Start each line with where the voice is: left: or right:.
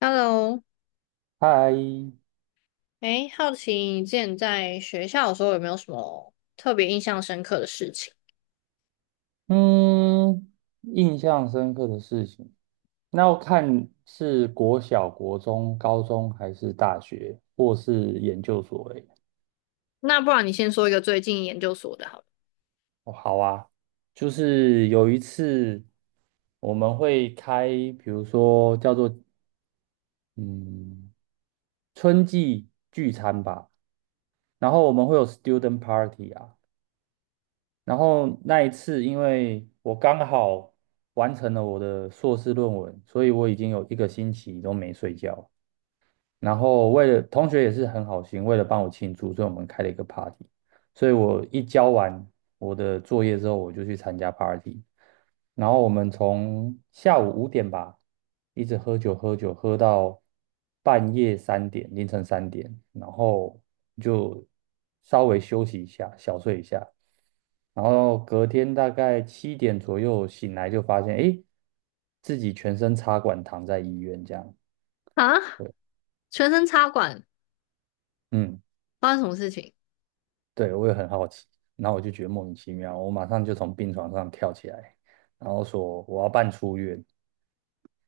left: Hello，
right: 嗨，
left: 哎，好奇你之前在学校的时候有没有什么特别印象深刻的事情？
right: 嗯，印象深刻的事情，那要看是国小、国中、高中还是大学，或是研究所诶。
left: 那不然你先说一个最近研究所的好了。
right: 哦，好啊，就是有一次我们会开，比如说叫做嗯春季聚餐吧，然后我们会有 student party 啊，然后那一次因为我刚好完成了我的硕士论文，所以我已经有一个星期都没睡觉。然后为了同学也是很好心，为了帮我庆祝，所以我们开了一个 party。所以我一交完我的作业之后，我就去参加 party。然后我们从下午5点吧，一直喝酒喝酒喝到半夜3点，凌晨3点，然后就稍微休息一下，小睡一下。然后隔天大概七点左右醒来，就发现诶，自己全身插管躺在医院这样。
left: 啊，全身插管，
right: 嗯。
left: 发生什么事情？
right: 对，我也很好奇，然后我就觉得莫名其妙，我马上就从病床上跳起来，然后说我要办出院，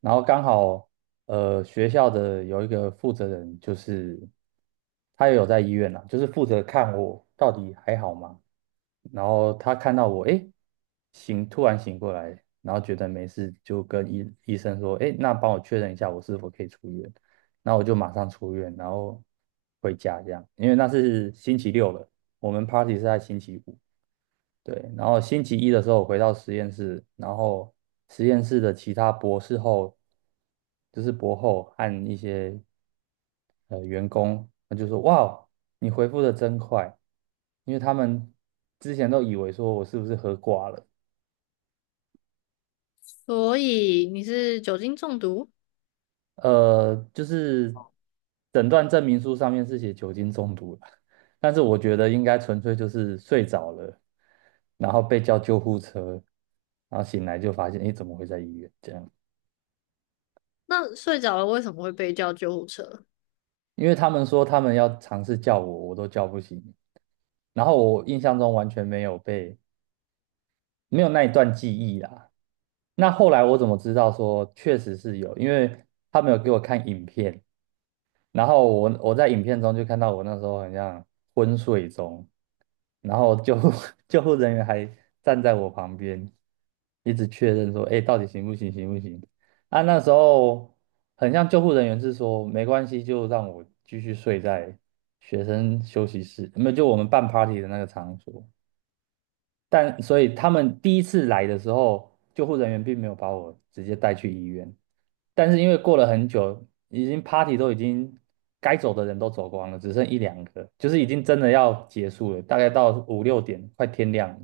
right: 然后刚好学校的有一个负责人，就是他也有在医院啦，就是负责看我到底还好吗？然后他看到我，诶，醒，突然醒过来，然后觉得没事，就跟医生说，诶，那帮我确认一下我是否可以出院，那我就马上出院，然后回家这样，因为那是星期六了。我们 party 是在星期五，对，然后星期一的时候我回到实验室，然后实验室的其他博士后，就是博后和一些员工，他就说："哇哦，你回复的真快，因为他们之前都以为说我是不是喝挂了。
left: 所以你是酒精中毒？
right: 就是诊断证明书上面是写酒精中毒了，但是我觉得应该纯粹就是睡着了，然后被叫救护车，然后醒来就发现，诶，怎么会在医院这样？
left: 那睡着了为什么会被叫救护车？
right: 因为他们说他们要尝试叫我，我都叫不醒，然后我印象中完全没有那一段记忆啦。那后来我怎么知道说确实是有？因为他们有给我看影片，然后我在影片中就看到我那时候很像昏睡中，然后救护 救护人员还站在我旁边，一直确认说，哎，到底行不行，行不行？啊，那时候很像救护人员是说没关系，就让我继续睡在学生休息室，没有，就我们办 party 的那个场所。但所以他们第一次来的时候，救护人员并没有把我直接带去医院，但是因为过了很久，已经 party 都已经该走的人都走光了，只剩一两个，就是已经真的要结束了，大概到五六点，快天亮了，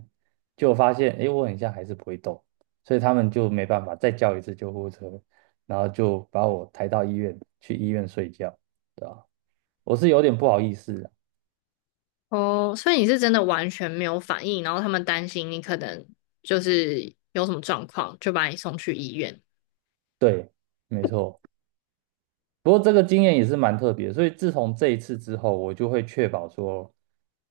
right: 就发现哎，我很像还是不会动，所以他们就没办法再叫一次救护车，然后就把我抬到医院去医院睡觉，对吧？我是有点不好意思啊。
left: 哦，所以你是真的完全没有反应，然后他们担心你可能就是有什么状况，就把你送去医院。
right: 对，没错。不过这个经验也是蛮特别的，所以自从这一次之后，我就会确保说，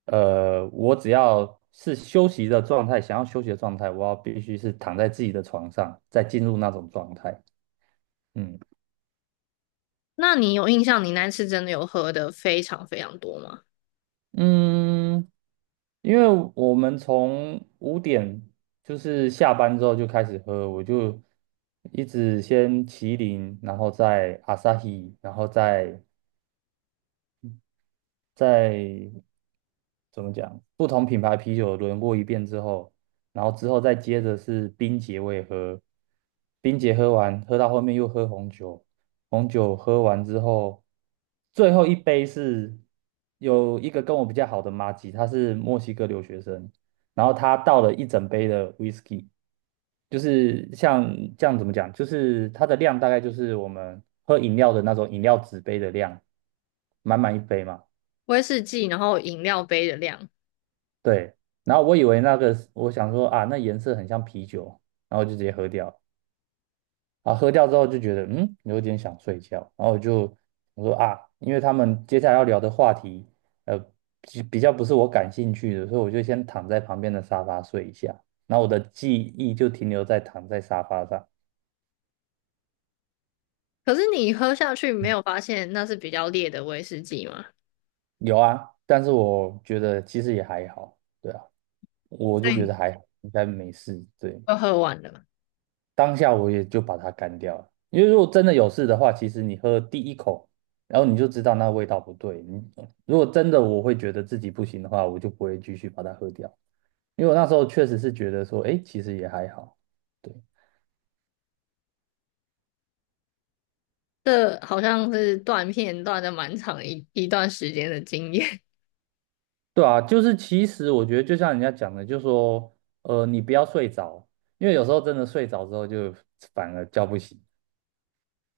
right: 我只要是休息的状态，想要休息的状态，我要必须是躺在自己的床上，再进入那种状态。嗯
left: 那你有印象你那次真的有喝的非常非常多吗？
right: 嗯，因为我们从五点就是下班之后就开始喝，我就一直先麒麟，然后再阿萨 a 然后再。怎么讲，不同品牌啤酒轮过一遍之后，然后之后再接着是冰姐我也喝，冰姐喝完，喝到后面又喝红酒，红酒喝完之后，最后一杯是有一个跟我比较好的妈吉，她是墨西哥留学生，然后她倒了一整杯的 whisky,就是像这样怎么讲，就是它的量大概就是我们喝饮料的那种饮料纸杯的量，满满一杯嘛。
left: 威士忌，然后饮料杯的量。
right: 对，然后我以为那个我想说啊，那颜色很像啤酒，然后就直接喝掉。啊，喝掉之后就觉得嗯，有点想睡觉，然后我就我说啊，因为他们接下来要聊的话题，呃，比较不是我感兴趣的，所以我就先躺在旁边的沙发睡一下。然后我的记忆就停留在躺在沙发上。
left: 可是你喝下去没有发现那是比较烈的威士忌吗？
right: 有啊，但是我觉得其实也还好。对啊，我就
left: 所
right: 觉
left: 以
right: 得还好，应该没事。对，
left: 就喝完了。
right: 当下我也就把它干掉了。因为如果真的有事的话，其实你喝第一口，然后你就知道那味道不对。你如果真的我会觉得自己不行的话，我就不会继续把它喝掉。因为我那时候确实是觉得说，哎，其实也还好。对。
left: 这好像是断片断的蛮长一段时间的经验，
right: 对啊，就是其实我觉得就像人家讲的，就说你不要睡着，因为有时候真的睡着之后就反而叫不醒，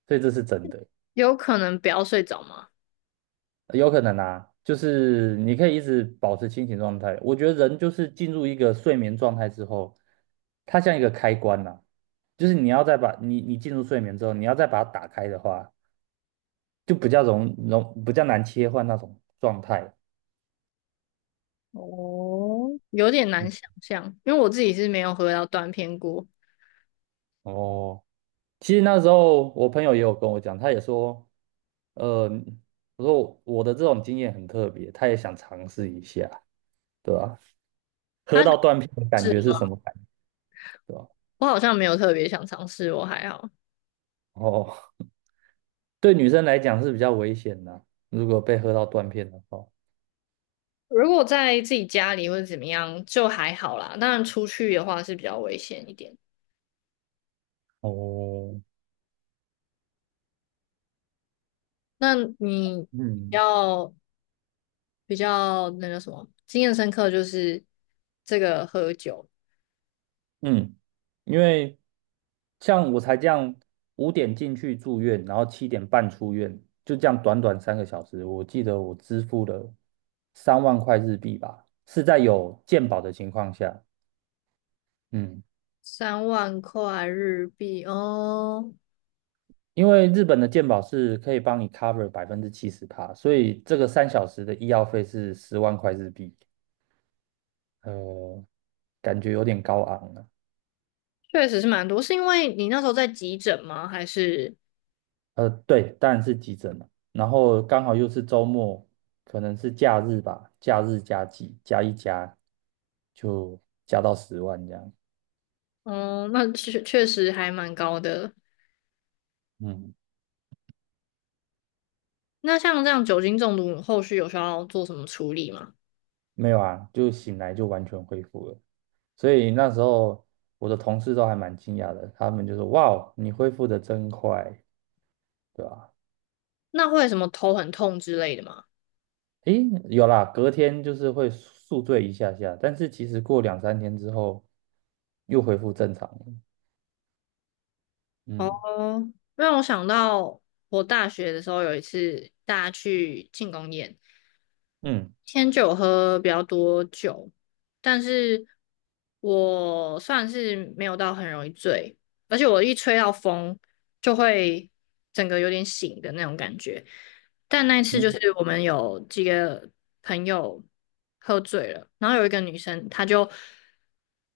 right: 所以这是真的。
left: 有可能不要睡着吗？
right: 有可能啊，就是你可以一直保持清醒状态。我觉得人就是进入一个睡眠状态之后，它像一个开关呐、就是你要再把你进入睡眠之后，你要再把它打开的话，就比较比较难切换那种状态。
left: 哦，有点难
right: 嗯，
left: 想象，因为我自己是没有喝到断片过。
right: 哦，其实那时候我朋友也有跟我讲，他也说，呃，我说我的这种经验很特别，他也想尝试一下，对吧？喝
left: 他
right: 到断片的感
left: 是
right: 觉是
left: 吗？
right: 什么感觉？对吧？
left: 我好像没有特别想尝试，我还好。
right: 哦。对女生来讲是比较危险的啊，如果被喝到断片的话。
left: 如果在自己家里或者怎么样，就还好啦。当然出去的话是比较危险一点。
right: 哦。
left: 那你
right: 嗯
left: 要比较那叫什么，经验深刻就是这个喝酒，
right: 嗯，因为像我才这样五点进去住院，然后7点半出院，就这样短短3个小时，我记得我支付了3万块日币吧，是在有健保的情况下。嗯，
left: 3万块日币哦，
right: 因为日本的健保是可以帮你 cover 70%趴，所以这个3小时的医药费是10万块日币。呃，感觉有点高昂啊。
left: 确实是蛮多。是因为你那时候在急诊吗？还是
right: 对，当然是急诊了。然后刚好又是周末，可能是假日吧，假日加急加一加，就加到十万这样。
left: 嗯，那确确实还蛮高的。
right: 嗯，
left: 那像这样酒精中毒，后续有需要做什么处理吗？
right: 没有啊，就醒来就完全恢复了。所以那时候我的同事都还蛮惊讶的，他们就说："哇哦，你恢复的真快，对吧？"
left: 那会有什么头很痛之类的吗？
right: 诶，有啦，隔天就是会宿醉一下下，但是其实过两三天之后又恢复正常了。嗯
left: 哦，让我想到我大学的时候有一次大家去庆功宴。
right: 嗯
left: 天酒喝比较多酒，但是我算是没有到很容易醉，而且我一吹到风就会整个有点醒的那种感觉。但那一次就
right: 嗯
left: 是我们有几个朋友喝醉了，然后有一个女生，她就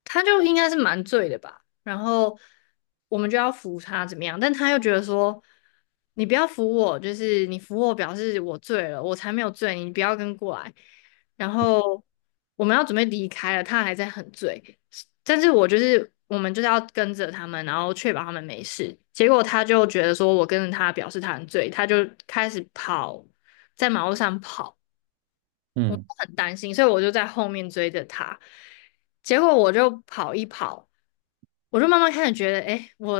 left: 她就应该是蛮醉的吧，然后我们就要扶她怎么样，但她又觉得说你不要扶我，就是你扶我表示我醉了，我才没有醉，你不要跟过来。然后我们要准备离开了，她还在很醉，但是我们就是要跟着他们，然后确保他们没事。结果他就觉得说我跟着他，表示他很醉，他就开始跑，在马路上跑。
right: 嗯
left: 很担心，所以我就在后面追着他。结果我就跑一跑，我就慢慢开始觉得，哎，我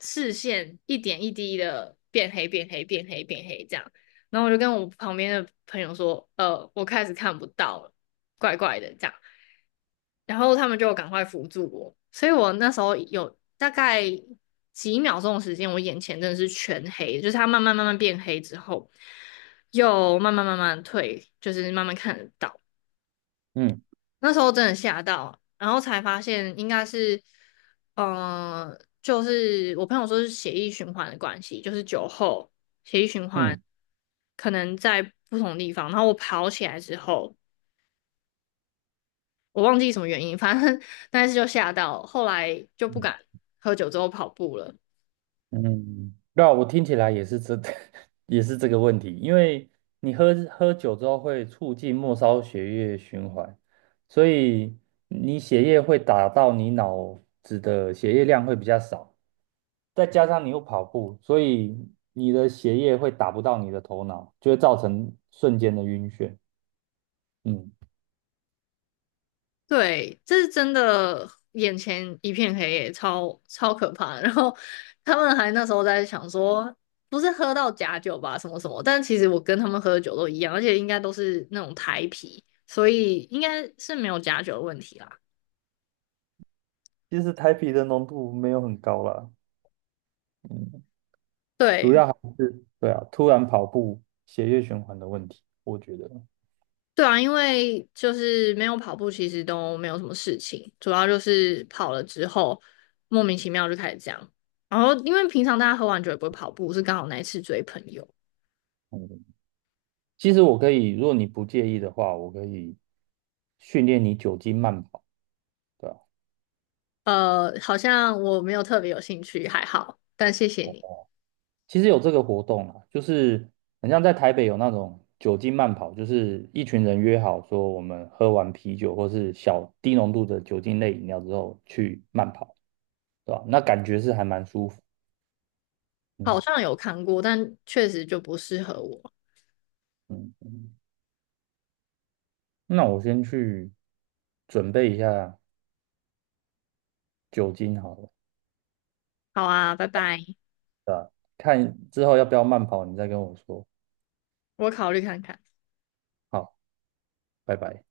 left: 视线一点一滴的变黑、变黑、变黑、变黑这样。然后我就跟我旁边的朋友说，我开始看不到了，怪怪的这样。然后他们就赶快扶住我，所以我那时候有大概几秒钟的时间，我眼前真的是全黑，就是它慢慢慢慢变黑之后，又慢慢慢慢退，就是慢慢看得到。
right: 嗯
left: 那时候真的吓到，然后才发现应该是，就是我朋友说是血液循环的关系，就是酒后血液循环
right: 嗯。
left: 可能在不同地方。然后我跑起来之后，我忘记什么原因，反正 但是就吓到，后来就不
right: 嗯
left: 敢喝酒之后跑步了。
right: 嗯，那我听起来也是这，也是这个问题，因为你喝酒之后会促进末梢血液循环，所以你血液会打到你脑子的血液量会比较少，再加上你又跑步，所以你的血液会打不到你的头脑，就会造成瞬间的晕眩。嗯，
left: 对，这是真的，眼前一片黑耶，超可怕的然后他们还那时候在想说，不是喝到假酒吧，什么什么。但其实我跟他们喝的酒都一样，而且应该都是那种台啤，所以应该是没有假酒的问题啦。
right: 其实台啤的浓度没有很高啦。嗯，主
left: 对，
right: 要还是对啊，突然跑步血液循环的问题，我觉得。
left: 对啊，因为就是没有跑步，其实都没有什么事情，主要就是跑了之后莫名其妙就开始这样。然后因为平常大家喝完酒也不会跑步，是刚好那一次追朋友。
right: 嗯其实我可以，如果你不介意的话，我可以训练你酒精慢跑，对吧？
left: 好像我没有特别有兴趣，还好，但谢谢你。
right: 其实有这个活动啊，就是很像在台北有那种酒精慢跑，就是一群人约好说，我们喝完啤酒或是小低浓度的酒精类饮料之后去慢跑，对吧？那感觉是还蛮舒服。
left: 好
right: 嗯
left: 像有看过，但确实就不适合我。
right: 嗯，那我先去准备一下酒精好了，
left: 好啊，拜拜，
right: 看之后要不要慢跑，你再跟我说。
left: 我考虑看看。
right: 好，拜拜。